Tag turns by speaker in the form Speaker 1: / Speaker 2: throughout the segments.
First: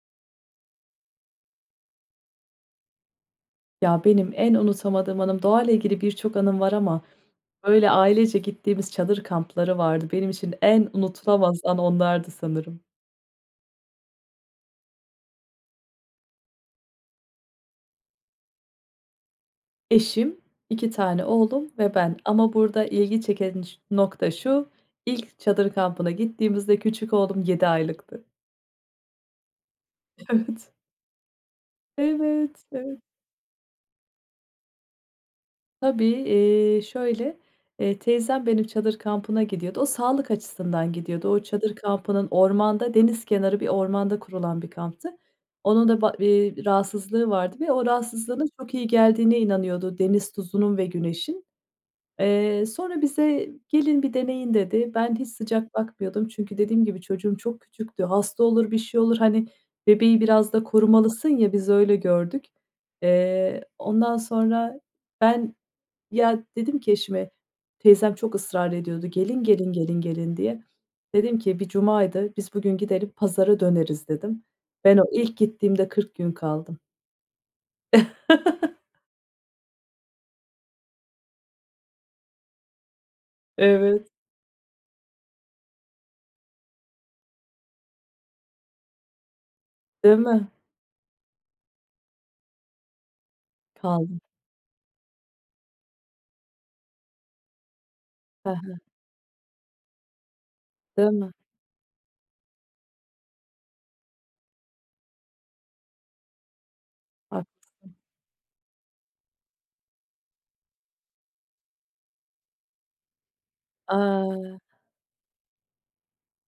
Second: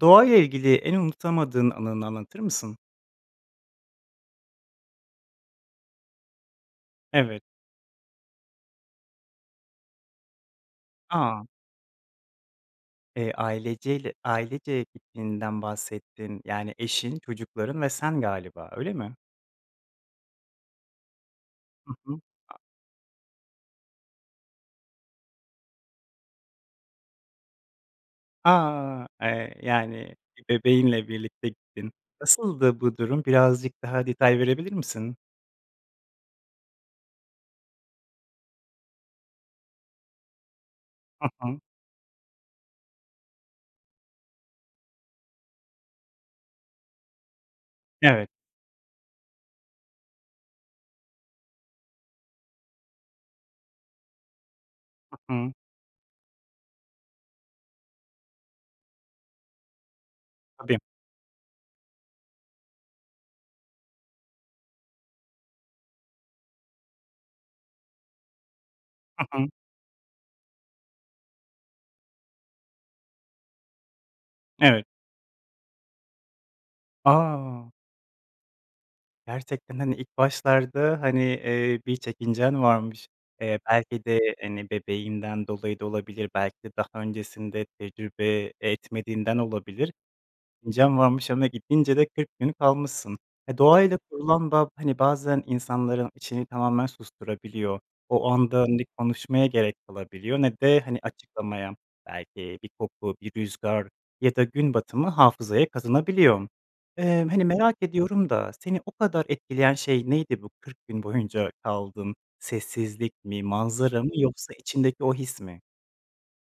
Speaker 1: Doğayla ilgili en unutamadığın anını anlatır mısın?
Speaker 2: Ya, benim en unutamadığım anım, doğayla ilgili birçok anım var ama
Speaker 1: Evet.
Speaker 2: böyle ailece gittiğimiz çadır kampları vardı. Benim için en
Speaker 1: A!
Speaker 2: unutulamaz an onlardı sanırım.
Speaker 1: Eee, aileceyle ailece gittiğinden bahsettin. Yani, eşin, çocukların ve sen galiba, öyle mi?
Speaker 2: Eşim, 2 tane oğlum
Speaker 1: Hı
Speaker 2: ve ben
Speaker 1: hı.
Speaker 2: ama
Speaker 1: A
Speaker 2: burada ilgi çeken ç nokta şu: İlk çadır kampına gittiğimizde küçük oğlum 7 aylıktı.
Speaker 1: A! Eee, yani, bi
Speaker 2: Evet.
Speaker 1: bebeğinle birlikte gittin.
Speaker 2: Evet,
Speaker 1: Nasıldı bu
Speaker 2: evet.
Speaker 1: durum? Birazcık daha detay verebilir misin?
Speaker 2: Tabii. Eee, şöyle, eee, teyzem benim çadır kampına gidiyordu, o sağlık açısından
Speaker 1: Hı
Speaker 2: gidiyordu. O
Speaker 1: hı.
Speaker 2: çadır kampının ormanda, deniz kenarı bir ormanda kurulan bir kamptı. Onun da ba eee, rahatsızlığı vardı ve o
Speaker 1: Evet.
Speaker 2: rahatsızlığına çok iyi geldiğine inanıyordu deniz tuzunun ve güneşin. Eee, sonra bize, "Gelin, bir deneyin." dedi. Ben, hiç
Speaker 1: Hı hı.
Speaker 2: sıcak bakmıyordum, çünkü dediğim gibi çocuğum çok küçüktü. Hasta olur, bir şey olur, hani, bebeği biraz da
Speaker 1: Tabii.
Speaker 2: korumalısın ya, biz öyle gördük. Eee, ondan sonra ben, ya, dedim ki eşime, teyzem çok ısrar ediyordu,
Speaker 1: Hı
Speaker 2: "Gelin,
Speaker 1: hı.
Speaker 2: gelin, gelin, gelin." diye. Dedim ki bir cumaydı, "Biz bugün gidelim, pazara döneriz" dedim.
Speaker 1: Evet.
Speaker 2: Ben, o ilk gittiğimde 40 gün kaldım.
Speaker 1: A! Gerçekten, hani, ilk başlarda, hani, eee, bir çekincen varmış, eee, belki
Speaker 2: Evet.
Speaker 1: de, hani, bebeğinden dolayı da olabilir, belki de daha öncesinde tecrübe etmediğinden olabilir,
Speaker 2: Değil mi?
Speaker 1: çekincen varmış ama gidince de 40 gün kalmışsın. Eee, doğayla
Speaker 2: Kaldım.
Speaker 1: kurulan bağ, hani, bazen insanların içini tamamen susturabiliyor. O
Speaker 2: Hı
Speaker 1: anda
Speaker 2: hı.
Speaker 1: ne konuşmaya gerek kalabiliyor ne de, hani,
Speaker 2: Değil mi?
Speaker 1: açıklamaya. Belki bir koku, bir rüzgâr ya da gün batımı hafızaya kazınabiliyor. Eee, hani,
Speaker 2: Haklısın.
Speaker 1: merak ediyorum da seni o kadar etkileyen şey neydi, bu 40 gün boyunca kaldın sessizlik mi, manzara mı, yoksa
Speaker 2: Eee
Speaker 1: içindeki o his mi?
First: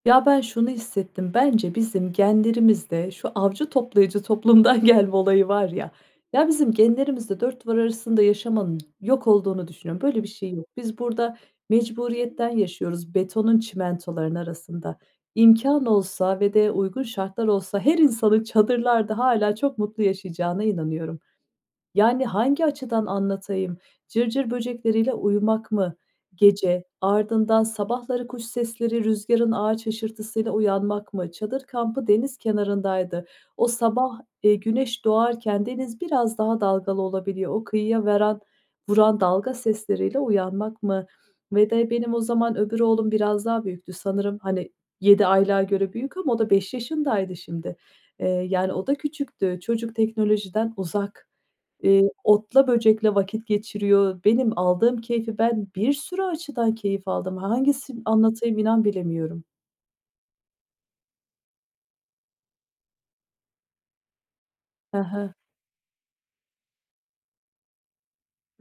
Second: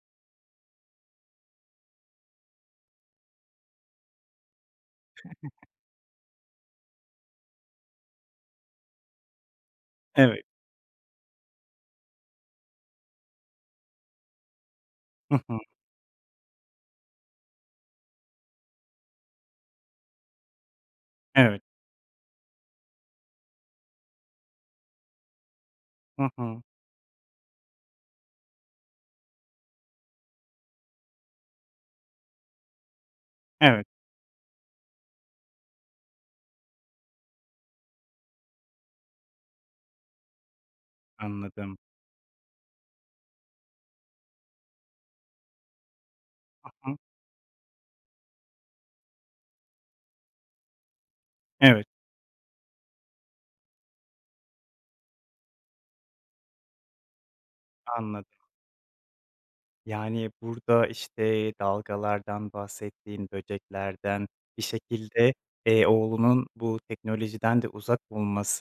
Speaker 2: Ya, ben şunu hissettim, bence bizim genlerimizde şu avcı toplayıcı toplumdan gelme olayı var ya ya bizim genlerimizde 4 duvar arasında yaşamanın yok olduğunu düşünüyorum, böyle bir
Speaker 1: Evet.
Speaker 2: şey yok. Biz burada mecburiyetten yaşıyoruz betonun, çimentolarının arasında.
Speaker 1: Hı hı.
Speaker 2: İmkân olsa ve de uygun şartlar olsa her insanın çadırlarda hâlâ çok mutlu yaşayacağına inanıyorum.
Speaker 1: Evet.
Speaker 2: Yani, hangi açıdan anlatayım; cırcır böcekleriyle uyumak mı
Speaker 1: Hı hı.
Speaker 2: gece, ardından sabahları kuş sesleri, rüzgârın ağaç hışırtısıyla uyanmak mı? Çadır kampı deniz kenarındaydı. O
Speaker 1: Evet.
Speaker 2: sabah, eee, güneş doğarken deniz biraz daha dalgalı olabiliyor. O kıyıya veran vuran dalga sesleriyle uyanmak mı? Ve
Speaker 1: Anladım.
Speaker 2: de benim o zaman öbür oğlum biraz daha büyüktü sanırım, hani, 7 aylığa göre büyük ama o da
Speaker 1: Hı
Speaker 2: 5
Speaker 1: hı.
Speaker 2: yaşındaydı şimdi. Eee, yani, o da küçüktü. Çocuk teknolojiden uzak.
Speaker 1: Evet.
Speaker 2: Eee, otla böcekle vakit geçiriyor. Benim aldığım keyfi ben bir sürü açıdan keyif aldım. Hangisin
Speaker 1: Anladım.
Speaker 2: anlatayım inan bilemiyorum.
Speaker 1: Yani, burda işte dalgalardan bahsettin, böceklerden, bir
Speaker 2: Hı
Speaker 1: şekilde,
Speaker 2: hı.
Speaker 1: eee, oğlunun bu teknolojiden de uzak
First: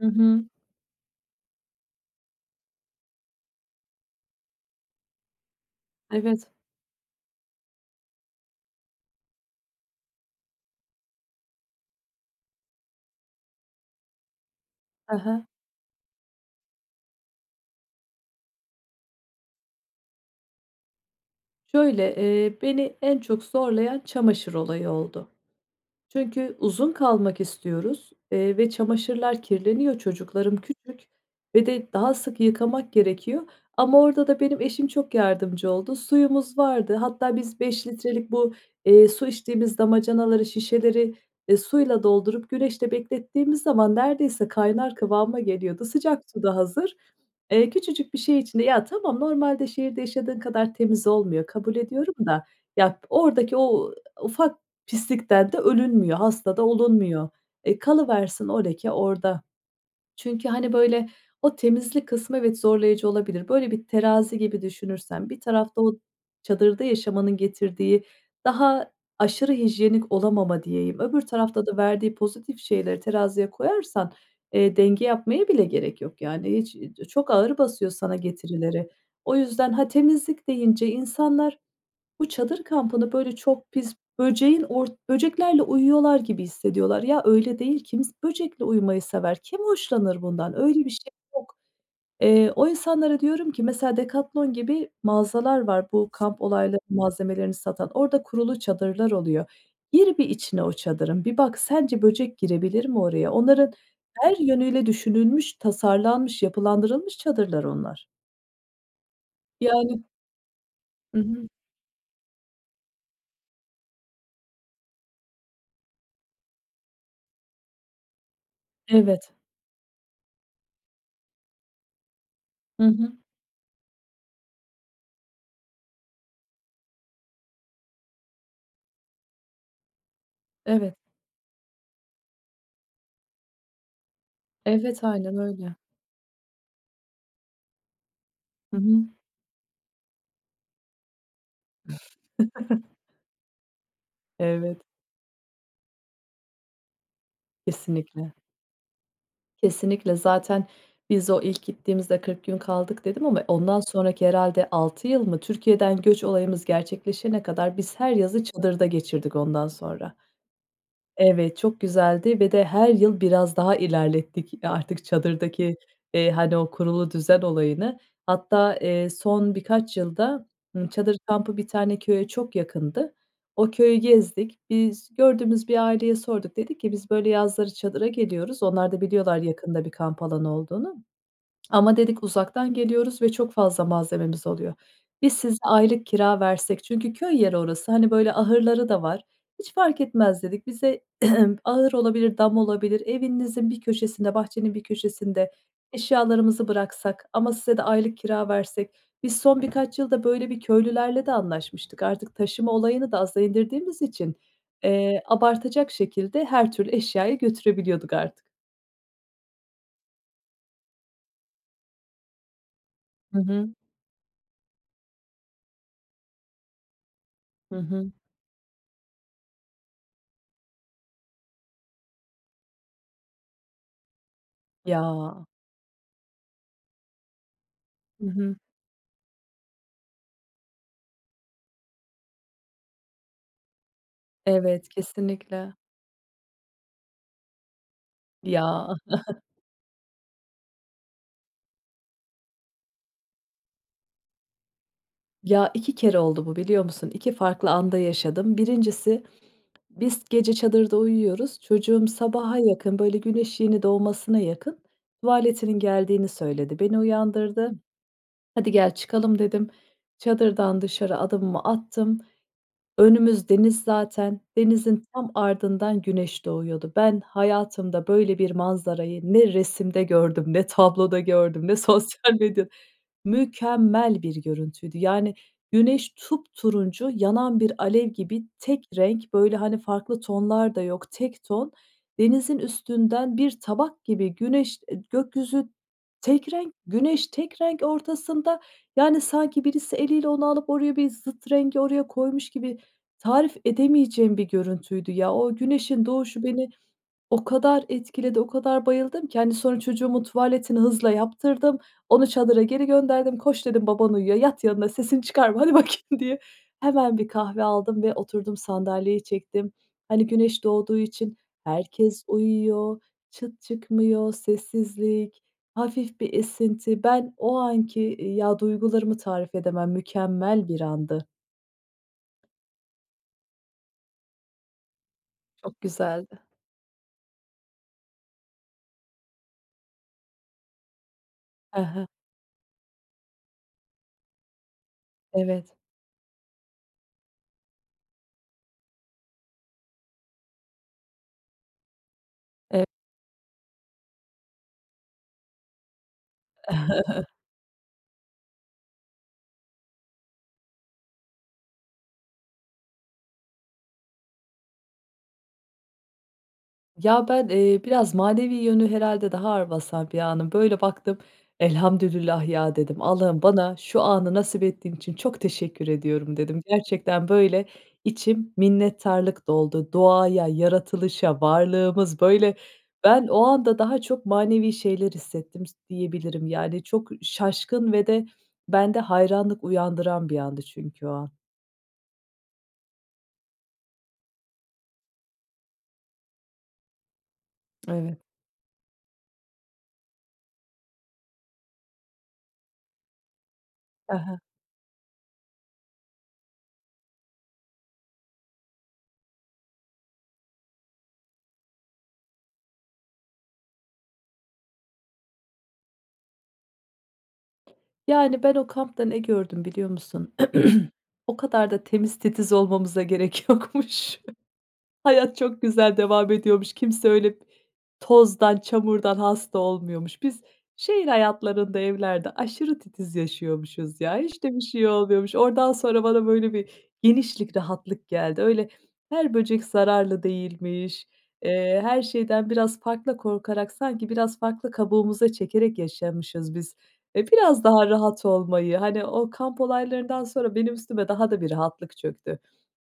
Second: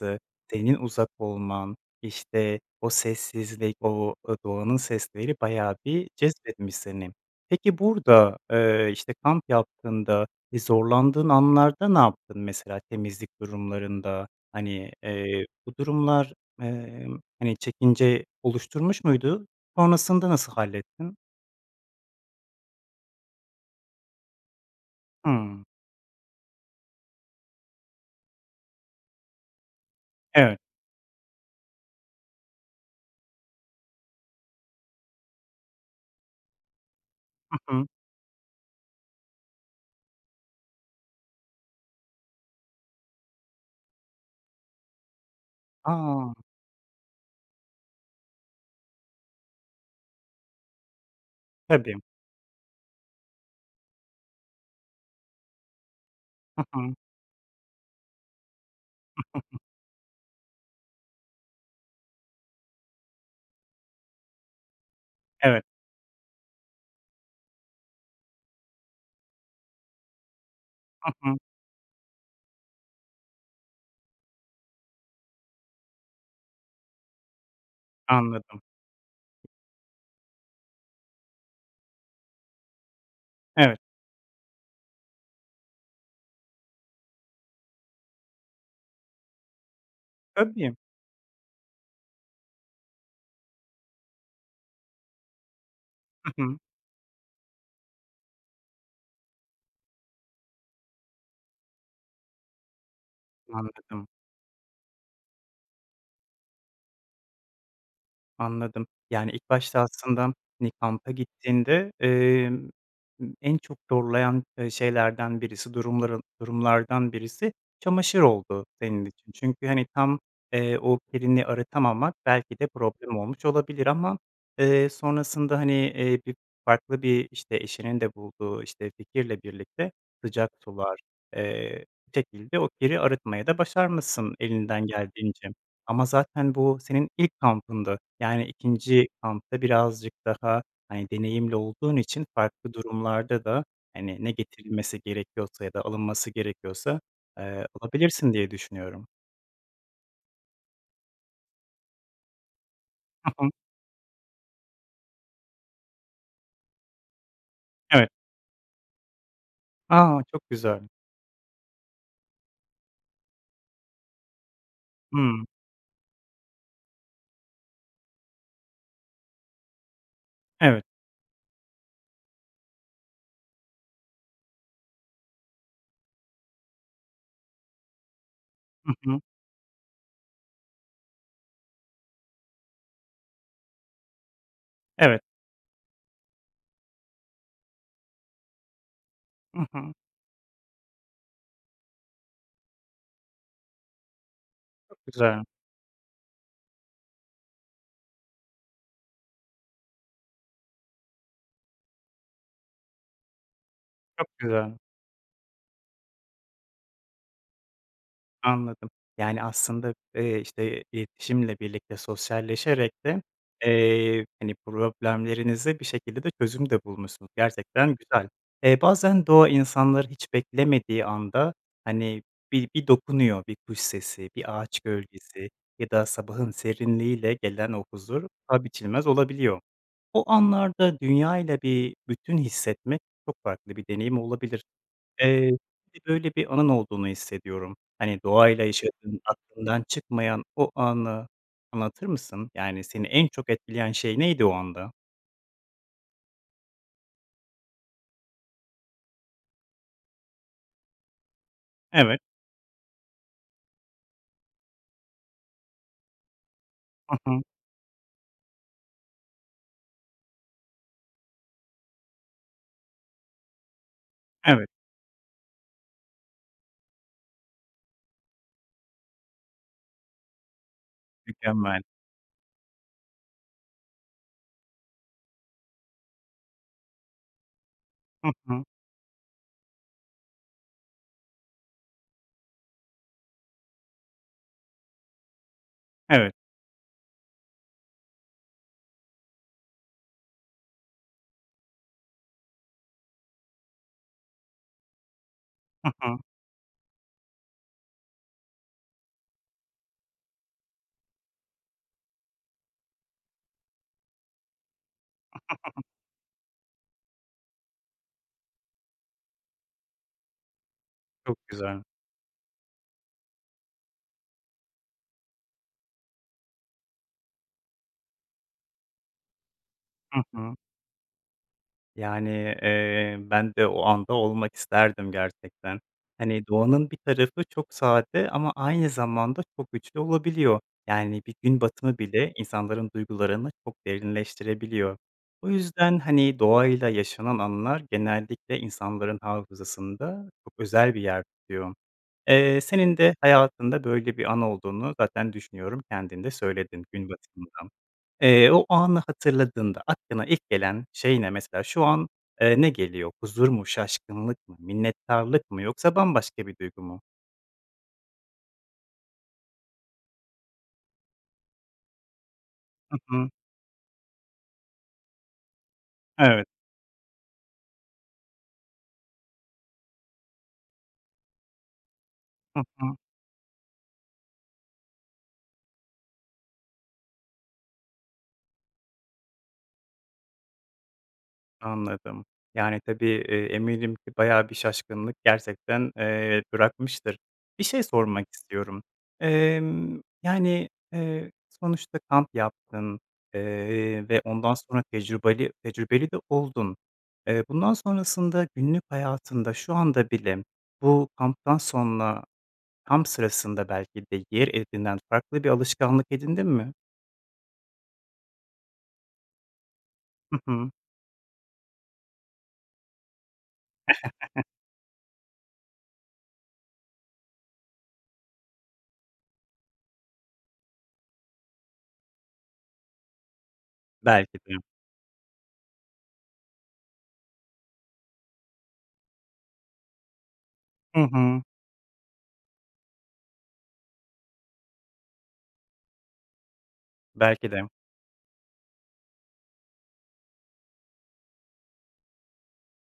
Speaker 2: Hı hı.
Speaker 1: senin uzak olman, işte o sessizlik, o, aaa, doğanın sesleri bayağı bir
Speaker 2: Evet.
Speaker 1: cezbetmiş seni. Peki burda, eee, işte kamp yaptığında, ııı, zorlandığın anlarda ne yaptın? Mesela temizlik durumlarında, hani,
Speaker 2: He
Speaker 1: eee,
Speaker 2: he.
Speaker 1: bu durumlar, emm, hani çekince oluşturmuş muydu? Sonrasında nasıl hallettin?
Speaker 2: Şöyle, eee, beni en çok zorlayan çamaşır olayı oldu.
Speaker 1: Hıı.
Speaker 2: Çünkü uzun kalmak istiyoruz, eee, ve çamaşırlar kirleniyor. Çocuklarım
Speaker 1: Evet.
Speaker 2: küçük ve de daha sık yıkamak gerekiyor. Ama orda da benim eşim çok yardımcı oldu. Suyumuz vardı, hatta
Speaker 1: Hı
Speaker 2: biz
Speaker 1: hı.
Speaker 2: 5 litrelik bu, eee, su içtiğimiz damacanaları, şişeleri, eee, suyla doldurup güneşte beklettiğimiz zaman neredeyse kaynar kıvama geliyordu. Sıcak
Speaker 1: A!
Speaker 2: su da hazır. Eee, küçücük bir şey içinde ya tamam normalde şehirde yaşadığın kadar temiz olmuyor, kabul
Speaker 1: Tabii.
Speaker 2: ediyorum da ya p oradaki o ufak pislikten de ölünmüyor, hasta
Speaker 1: Hı
Speaker 2: da
Speaker 1: hı.
Speaker 2: olunmuyor. E, kalıversin o leke orda. Çünkü hani böyle o temizlik kısmı evet zorlayıcı olabilir. Böyle bir terazi gibi düşünürsen bir
Speaker 1: Evet.
Speaker 2: tarafta o çadırda yaşamanın getirdiği daha aşırı hijyenik olamama diyeyim
Speaker 1: Hı
Speaker 2: öbür
Speaker 1: hı.
Speaker 2: tarafta da verdiği pozitif şeyleri teraziye koyarsan, eee, denge yapmaya bile gerek yok yani hiç. İii, di çok ağır basıyor sana
Speaker 1: Anladım.
Speaker 2: getirileri. O yüzden ha temizlik deyince insanlar bu çadır kampını böyle çok
Speaker 1: Evet.
Speaker 2: pis böceğin or böceklerle uyuyorlar gibi hissediyorlar. Ya öyle değil. Kims böcekle uyumayı sever, kim hoşlanır bundan?
Speaker 1: Tabii.
Speaker 2: Öyle bir şey yok. Eee, o insanlara diyorum ki mesela Decathlon gibi mağazalar var, bu kamp
Speaker 1: Hı hı.
Speaker 2: olayları malzemelerini satan. Orda kurulu çadırlar oluyor. Gir bir içine o çadırın, bir bak, sence böcek girebilir mi oraya? Onların
Speaker 1: Anladım.
Speaker 2: her yönüyle düşünülmüş, tasarlanmış, yapılandırılmış çadırlar onlar.
Speaker 1: Anladım, yani ilk başta
Speaker 2: Yani
Speaker 1: aslında bir kampa
Speaker 2: Hı hı.
Speaker 1: gittiğinde, emm, ımm en çok zorlayan, eee, şeylerden birisi, durumların durumlardan birisi çamaşır oldu senin
Speaker 2: Evet.
Speaker 1: için. Çünkü hani tam, eee, o kirini arıtamamak belki de
Speaker 2: Hı hı.
Speaker 1: problem olmuş olabilir ama, eee, sonrasında hani, eee, bir farklı bir işte eşinin de bulduğu işte fikirle birlikte sıcak
Speaker 2: Evet.
Speaker 1: sular, eee, şekilde o kiri arıtmayı da başarmışsın elinden
Speaker 2: Evet, aynen
Speaker 1: geldiğince.
Speaker 2: öyle.
Speaker 1: Ama zaten bu senin ilk kampındı. Yani
Speaker 2: Hı hı.
Speaker 1: ikinci kampta birazcık daha hani deneyimli olduğun için farklı durumlarda da hani ne
Speaker 2: Evet.
Speaker 1: getirilmesi gerekiyorsa ya da alınması gerekiyorsa, eee, alabilirsin
Speaker 2: Kesinlikle.
Speaker 1: diye düşünüyorum.
Speaker 2: Kesinlikle. Zaten biz o ilk gittiğimizde 40 gün kaldık dedim
Speaker 1: Hı
Speaker 2: ama
Speaker 1: hı.
Speaker 2: ondan sonraki herhâlde 6 yıl mı? Türkiye'den göç olayımız gerçekleşene kadar biz
Speaker 1: Evet.
Speaker 2: her yazı çadırda geçirdik ondan sonra.
Speaker 1: A! Çok güzel.
Speaker 2: Evet, çok güzeldi ve de her yıl biraz daha ilerlettik artık
Speaker 1: Hıı.
Speaker 2: çadırdaki, eee, hani o kurulu düzen olayını. Hatta, eee, son birkaç yılda,
Speaker 1: Evet.
Speaker 2: ııı, çadır kampı bir tane köye çok yakındı. O köyü gezdik biz, gördüğümüz bir aileye sorduk. Dedik ki biz böyle yazları çadıra geliyoruz, onlar
Speaker 1: Hı
Speaker 2: da
Speaker 1: hı.
Speaker 2: biliyorlar yakında bir kamp alanı olduğunu. Ama dedik uzaktan geliyoruz ve çok fazla malzememiz oluyor.
Speaker 1: Evet.
Speaker 2: Biz size aylık kira versek? Çünkü köy yeri orası, hani böyle ahırları da var,
Speaker 1: Hı
Speaker 2: hiç
Speaker 1: hı.
Speaker 2: fark etmez dedik. Bize ahır olabilir, dam olabilir, evinizin bir köşesinde, bahçenin bir
Speaker 1: Çok güzel.
Speaker 2: köşesinde, eşyalarımızı bıraksak ama size de aylık kira versek, biz son birkaç yılda böyle bir köylülerle de anlaşmıştık. Artık taşıma olayını da aza indirdiğimiz için,
Speaker 1: Çok güzel.
Speaker 2: eee, abartacak şekilde her türlü eşyayı götürebiliyorduk artık.
Speaker 1: Anladım. Yani aslında, eee, işte iletişimle birlikte sosyalleşerek de,
Speaker 2: Hı hı.
Speaker 1: eee, hani problemlerinize bir şekilde de çözüm de bulmuşsunuz,
Speaker 2: Hı
Speaker 1: gerçekten
Speaker 2: hı.
Speaker 1: güzel. Eee, bazen doğa insanları hiç beklemediği anda hani bir bir dokunuyor. Bir kuş sesi, bir ağaç
Speaker 2: Ya.
Speaker 1: gölgesi ya da sabahın serinliğiyle gelen o huzur,
Speaker 2: Hı hı.
Speaker 1: paha biçilmez olabiliyor. O anlarda dünyayla bir bütün hissetmek çok farklı bir deneyim olabilir.
Speaker 2: Evet,
Speaker 1: Eee,
Speaker 2: kesinlikle.
Speaker 1: bir böyle bir anın olduğunu hissediyorum. Hani
Speaker 2: Ya.
Speaker 1: doğayla yaşadığın aklından çıkmayan o anı anlatır mısın? Yani, seni en çok etkileyen şey neydi o anda?
Speaker 2: Ya, 2 kere oldu bu, biliyor musun? 2 farklı anda yaşadım. 1.si biz, gece çadırda uyuyoruz. Çocuğum
Speaker 1: Evet.
Speaker 2: sabaha yakın, böyle güneş yeni doğmasına yakın tuvaletinin geldiğini söyledi. Beni
Speaker 1: Hı hı.
Speaker 2: uyandırdı. "Hadi gel, çıkalım" dedim. Çadırdan dışarı adımımı attım. Önümüz deniz zaten,
Speaker 1: Evet.
Speaker 2: denizin tam ardından güneş doğuyordu. Ben, hayatımda böyle bir manzarayı ne resimde gördüm ne tabloda gördüm ne
Speaker 1: Mükemmel.
Speaker 2: sosyal medya Mükemmel bir görüntüydü. Yani güneş, tupturuncu, yanan bir alev
Speaker 1: Hı
Speaker 2: gibi,
Speaker 1: hı.
Speaker 2: tek renk, böyle, hani, farklı tonlar da yok; tek ton. Denizin üstünden bir tabak gibi güneş, eee, gökyüzü,
Speaker 1: Evet.
Speaker 2: tek renk; güneş tek renk ortasında, yani, sanki birisi eliyle onu alıp oraya bir zıt rengi, oraya koymuş gibi. Tarif edemeyeceğim bir görüntüydü ya. O
Speaker 1: Hı
Speaker 2: güneşin
Speaker 1: hı.
Speaker 2: doğuşu beni o kadar etkiledi, o kadar bayıldım ki, hani, sonra çocuğumun tuvaletini hızla yaptırdım, onu çadıra geri gönderdim, "Koş" dedim, "Baban uyuyor, yat yanına, sesini çıkarma, hadi bakayım" diye. Hemen bir kahve aldım ve oturdum, sandalyeyi çektim. Hani, güneş doğduğu için
Speaker 1: Çok güzel.
Speaker 2: herkes uyuyor, çıt çıkmıyor, sessizlik, hafif bir esinti. Ben, o anki, iii, ya duygularımı tarif edemem,
Speaker 1: Hı hı.
Speaker 2: mükemmel bir andı.
Speaker 1: Yani, eee, ben de o anda olmak isterdim gerçekten.
Speaker 2: Çok güzeldi.
Speaker 1: Hani, doğanın bir tarafı çok sade ama aynı zamanda çok güçlü olabiliyor. Yani, bir gün
Speaker 2: Hı
Speaker 1: batımı
Speaker 2: hı.
Speaker 1: bile insanların duygularını çok derinleştirebiliyor. O
Speaker 2: Evet.
Speaker 1: yüzden, hani, doğayla yaşanan anılar genellikle insanların hafızasında çok özel bir yer tutuyor. Eee,
Speaker 2: E
Speaker 1: senin de hayatında böyle bir an olduğunu zaten düşünüyorum, kendin de söyledin gün batımından. Eee, o anı hatırladığında aklına ilk gelen şey ne? Mesela şu an, eee, ne geliyor? Huzur mu, şaşkınlık mı, minnettarlık mı, yoksa bambaşka bir duygu mu?
Speaker 2: Ya, ben, eee, biraz manevi yönü herhâlde daha ağır basar bir anım Böyle baktım, "Elhamdülillah ya"
Speaker 1: Hı
Speaker 2: dedim.
Speaker 1: hı.
Speaker 2: "Allah'ım bana şu anı nasip ettiğin için çok teşekkür ediyorum"
Speaker 1: Evet.
Speaker 2: dedim. Gerçekten, böyle, içim minnettarlık doldu. Doğaya, yaratılışa, varlığımız böyle
Speaker 1: Hı hı.
Speaker 2: Ben o anda daha çok manevi şeyler hissettim s diyebilirim, yani, çok şaşkın ve de bende hayranlık uyandıran bir andı çünkü o an.
Speaker 1: Anladım, yani, tabii, eee, eminim ki bayağı bir şaşkınlık gerçekten, eee, bırakmıştır. Bir şey
Speaker 2: Evet.
Speaker 1: sormak istiyorum. Emm, yani, eee, sonuçta kamp yaptın, eee,
Speaker 2: Hı
Speaker 1: ve
Speaker 2: hı.
Speaker 1: ondan sonra tecrübali tecrübeli de oldun. Eee, bundan sonrasında günlük hayatında şu anda bile bu kamptan sonra kamp sırasında belki de yer edinen farklı bir alışkanlık edindin mi?
Speaker 2: Yani ben o kampta ne gördüm biliyor musun?
Speaker 1: Hı hı.
Speaker 2: O kadar da temiz titiz olmamıza gerek yokmuş. Hayat çok güzel devam ediyormuş, kimse öyle tozdan, çamurdan hasta olmuyormuş. Biz şehir hayatlarında, evlerde aşırı titiz yaşıyormuşuz ya,
Speaker 1: Belki
Speaker 2: hiç de
Speaker 1: de.
Speaker 2: bir şey oluyormuş, oradan sonra bana böyle bir genişlik rahatlık geldi. Öyle her böcek zararlı
Speaker 1: Hı
Speaker 2: değilmiş,
Speaker 1: hı.
Speaker 2: eee, her şeyden biraz farklı korkarak sanki biraz farklı kabuğumuza çekerek yaşamışız biz. Eee,
Speaker 1: Belki
Speaker 2: biraz
Speaker 1: de.
Speaker 2: daha rahat olmayı, hani o kamp olaylarından sonra benim üstüme daha da bir rahatlık çöktü.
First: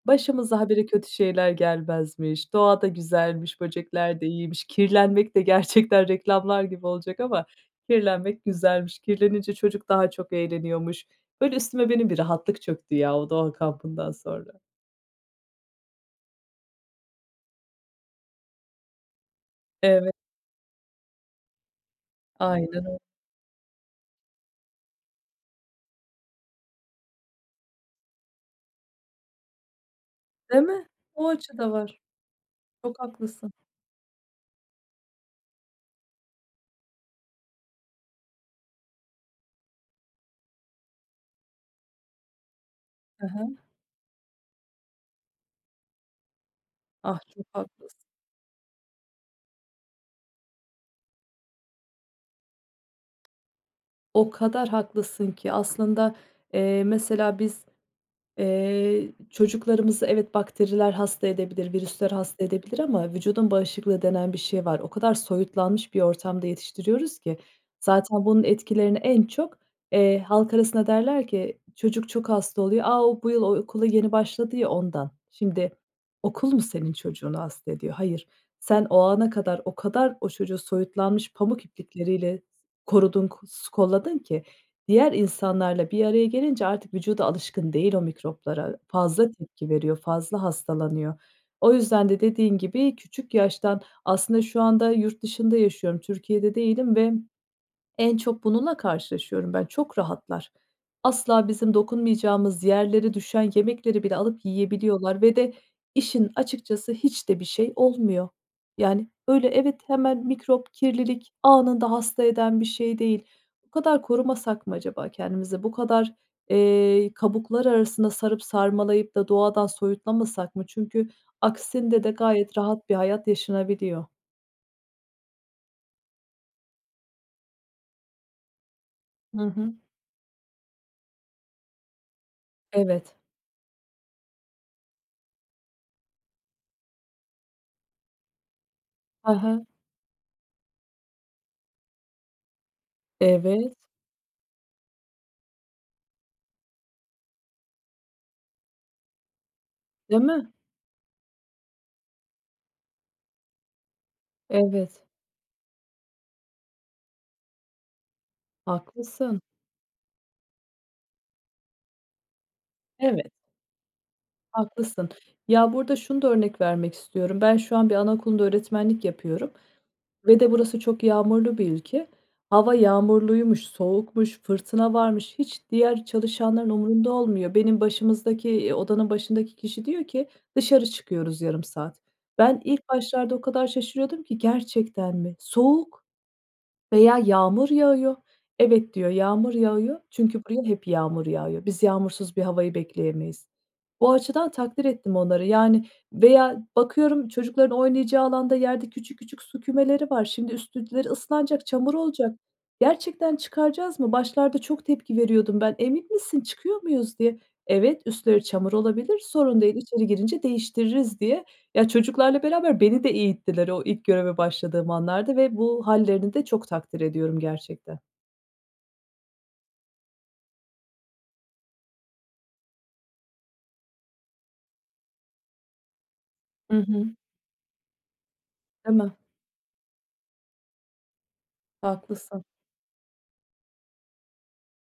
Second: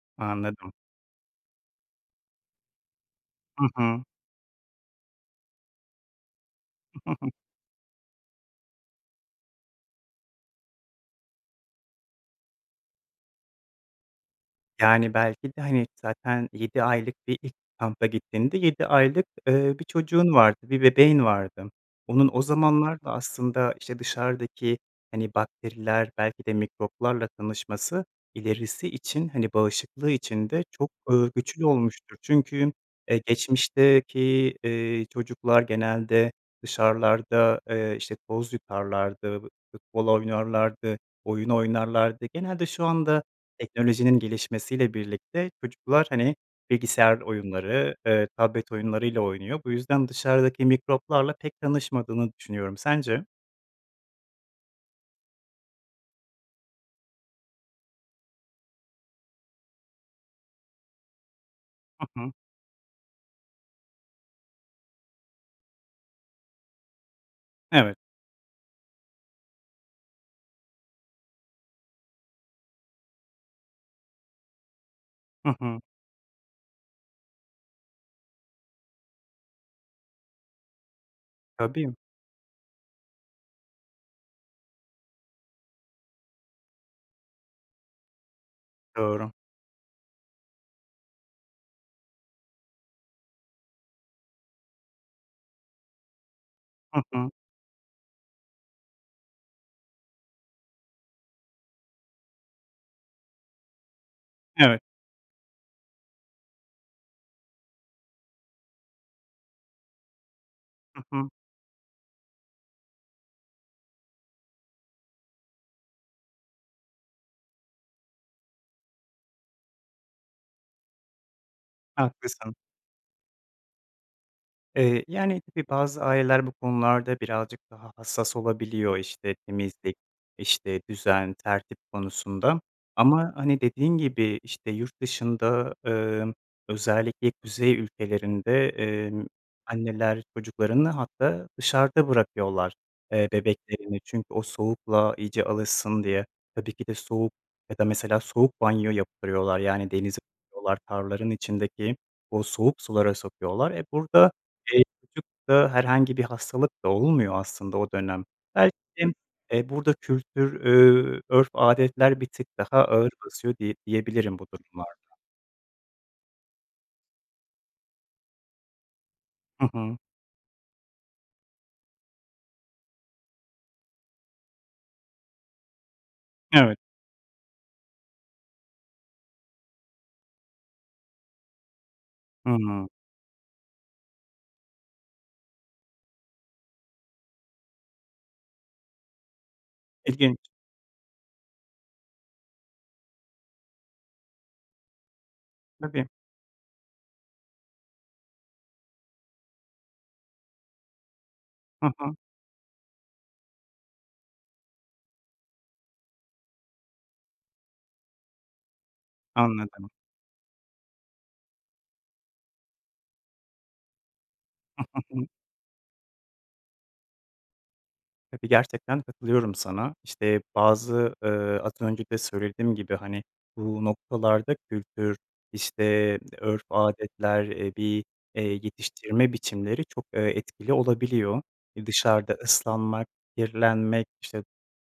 Speaker 2: Başımıza ha
Speaker 1: Anladım.
Speaker 2: bire kötü şeyler gelmezmiş. Doğa da güzelmiş,
Speaker 1: Hı hı.
Speaker 2: böcekler de iyiymiş. Kirlenmek de gerçekten, reklamlar gibi olacak ama, kirlenmek güzelmiş. Kirlenince çocuk daha çok eğleniyormuş. Böyle üstüme benim bir rahatlık çöktü ya o doğa kampından sonra.
Speaker 1: Yani belki de hani zaten 7 aylık bir ilk kampa gittiğinde 7 aylık, eee, bir
Speaker 2: Evet.
Speaker 1: çocuğun vardı, bir bebeğin vardı. Onun o
Speaker 2: Aynen öy
Speaker 1: zamanlar da aslında, işte, dışarıdaki hani bakteriler, belki de mikroplarla tanışması ilerisi için, hani bağışıklığı için
Speaker 2: Değil
Speaker 1: de
Speaker 2: mi?
Speaker 1: çok,
Speaker 2: O
Speaker 1: ııı,
Speaker 2: açı
Speaker 1: güçlü
Speaker 2: da var.
Speaker 1: olmuştur. Çünkü,
Speaker 2: Çok
Speaker 1: eee,
Speaker 2: haklısın.
Speaker 1: geçmişteki, eee, çocuklar genelde dışarılarda, eee, işte, toz yutarlardı, f futbol oynarlardı, oyun oynarlardı. Genelde şu anda
Speaker 2: Hı hı.
Speaker 1: teknolojinin gelişmesiyle birlikte çocuklar, hani,
Speaker 2: Ah,
Speaker 1: bilgisayar
Speaker 2: çok
Speaker 1: oyunları,
Speaker 2: haklısın.
Speaker 1: eee, tablet oyunlarıyla oynuyor. Bu yüzden dışarıdaki mikroplarla pek tanışmadığını düşünüyorum, sence?
Speaker 2: O kadar haklısın ki. Aslında, eee, mesela biz, eee, çocuklarımızı, evet, bakteriler hasta edebilir,
Speaker 1: Hı
Speaker 2: virüsler
Speaker 1: hı.
Speaker 2: hasta edebilir ama vücudun bağışıklığı denen bir şey var. O kadar soyutlanmış bir ortamda yetiştiriyoruz ki.
Speaker 1: Evet.
Speaker 2: Zaten bunun etkilerini en çok, eee, halk arasında derler ki çocuk çok hasta oluyor. A, o bu yıl o okula yeni başladı ya, ondan.
Speaker 1: Hı
Speaker 2: Şimdi
Speaker 1: hı.
Speaker 2: okul mu senin çocuğunu hasta ediyor? Hayır. Sen o ana kadar o kadar o çocuğu soyutlanmış, pamuk
Speaker 1: Tabii.
Speaker 2: iplikleriyle korudun, k s kolladın ki diğer insanlarla bir araya gelince artık vücudu alışkın değil o mikroplara. Fazla
Speaker 1: Doğru.
Speaker 2: tepki veriyor, fazla hastalanıyor. O yüzden de dediğin gibi, küçük yaştan aslında şu anda yurt dışında yaşıyorum, Türkiye'de değilim
Speaker 1: Hı
Speaker 2: ve
Speaker 1: hı.
Speaker 2: en çok bununla karşılaşıyorum ben çok rahatlar. Asla bizim dokunmayacağımız yerlere düşen yemekleri bile alıp
Speaker 1: Evet.
Speaker 2: yiyebiliyorlar ve de işin açıkçası hiç de bir şey olmuyor. Yani öyle evet, hemen mikrop,
Speaker 1: Hı hı.
Speaker 2: kirlilik, anında hasta eden bir şey değil. Bu kadar korumasak mı acaba kendimizi? Bu kadar, eee, kabuklar arasına sarıp sarmalayıp da doğadan soyutlamasak mı? Çünkü aksinde de
Speaker 1: Haklısın.
Speaker 2: gayet rahat bir hayat yaşanabiliyor.
Speaker 1: Eee, yani, tabii, bazı aileler bu konularda birazcık daha hassas olabiliyor, işte,
Speaker 2: Hı hı.
Speaker 1: temizlik, işte, düzen, tertip konusunda
Speaker 2: Evet.
Speaker 1: ama, hani, dediğin gibi, işte, yurt dışında, emm, özellikle kuzey ülkelerinde, emm,
Speaker 2: Hı hı.
Speaker 1: anneler çocuklarını hatta dışarıda bırakıyorlar. Eee,
Speaker 2: Evet.
Speaker 1: bebeklerini çünkü o soğukla iyice alışsın diye. Tabii ki de soğuk ya da mesela soğuk banyo yaptırıyorlar, yani, denize
Speaker 2: Değil mi?
Speaker 1: [unintelligible] tarlaların içindeki o soğuk sulara sokuyorlar. E, burada, eee,
Speaker 2: Evet.
Speaker 1: çocuk da herhangi bir hastalık da olmuyor aslında o dönem. [unintelligible]
Speaker 2: Haklısın.
Speaker 1: Eee, burada kültür, ööö, örf, adetler bir tık daha ağır
Speaker 2: Evet.
Speaker 1: basıyor diye diyebilirim bu
Speaker 2: Haklısın.
Speaker 1: durumlarda.
Speaker 2: Ya, burada şunu da örnek vermek istiyorum. Ben şu an bir anaokulunda öğretmenlik yapıyorum
Speaker 1: Hı hı.
Speaker 2: ve de burası çok yağmurlu bir ülke. Hava yağmurluymuş, soğukmuş, fırtına varmış, hiç diğer çalışanların
Speaker 1: Evet.
Speaker 2: umurunda olmuyor. Benim başımızdaki, eee, odanın başındaki kişi diyor ki, dışarı çıkıyoruz yarım saat. Ben ilk
Speaker 1: Hıı.
Speaker 2: başlarda o kadar şaşırıyordum ki gerçekten mi? Soğuk veya yağmur yağıyor, evet, diyor, yağmur yağıyor,
Speaker 1: İlginç.
Speaker 2: çünkü buraya hep yağmur yağıyor, biz yağmursuz bir havayı bekleyemeyiz. Bu açıdan takdir ettim onları, yani,
Speaker 1: Tabii.
Speaker 2: veya bakıyorum çocukların oynayacağı alanda yerde küçük küçük su kümeleri var. Şimdi üstleri ıslanacak,
Speaker 1: Hı
Speaker 2: çamur
Speaker 1: hı.
Speaker 2: olacak. Gerçekten çıkaracak mıyız? Başlarda çok tepki veriyordum ben. Emin misin, çıkıyor muyuz diye. Evet, üstleri çamur olabilir, sorun değil,
Speaker 1: Anladım.
Speaker 2: içeri girince değiştiririz diye. Ya, çocuklarla beraber beni de eğittiler o ilk göreve başladığım anlarda ve bu hâllerini de çok takdir ediyorum gerçekten.
Speaker 1: Tabii, gerçekten katılıyorum sana. İşte, bazı, ııı, az önce de söylediğim gibi, hani, bu noktalarda kültür, işte örf,
Speaker 2: Hı hı.
Speaker 1: adetler, eee, bir, eee,
Speaker 2: Değil mi?
Speaker 1: yetiştirme biçimleri çok, eee, etkili olabiliyor. E, dışarıda
Speaker 2: Haklısın.
Speaker 1: ıslanmak, kirlenmek, işte,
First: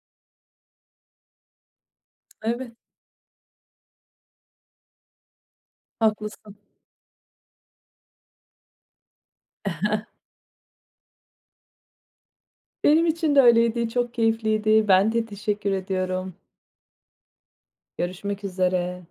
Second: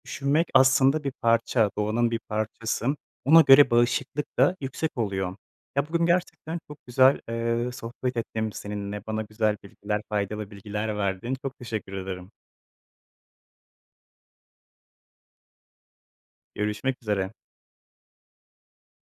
Speaker 1: üşümek, aslında, bir parça, doğanın bir
Speaker 2: Evet.
Speaker 1: parçası. Ona göre bağışıklık da yüksek oluyor. Ya, bugün
Speaker 2: Haklısın.
Speaker 1: gerçekten çok güzel, eee, sohbet ettim seninle, bana güzel bilgiler, faydalı bilgiler verdin. Çok teşekkür ederim.
Speaker 2: Benim için de öyleydi çok keyifliydi. Ben de teşekkür ediyorum.
Speaker 1: Görüşmek üzere.
Speaker 2: Görüşmek üzere.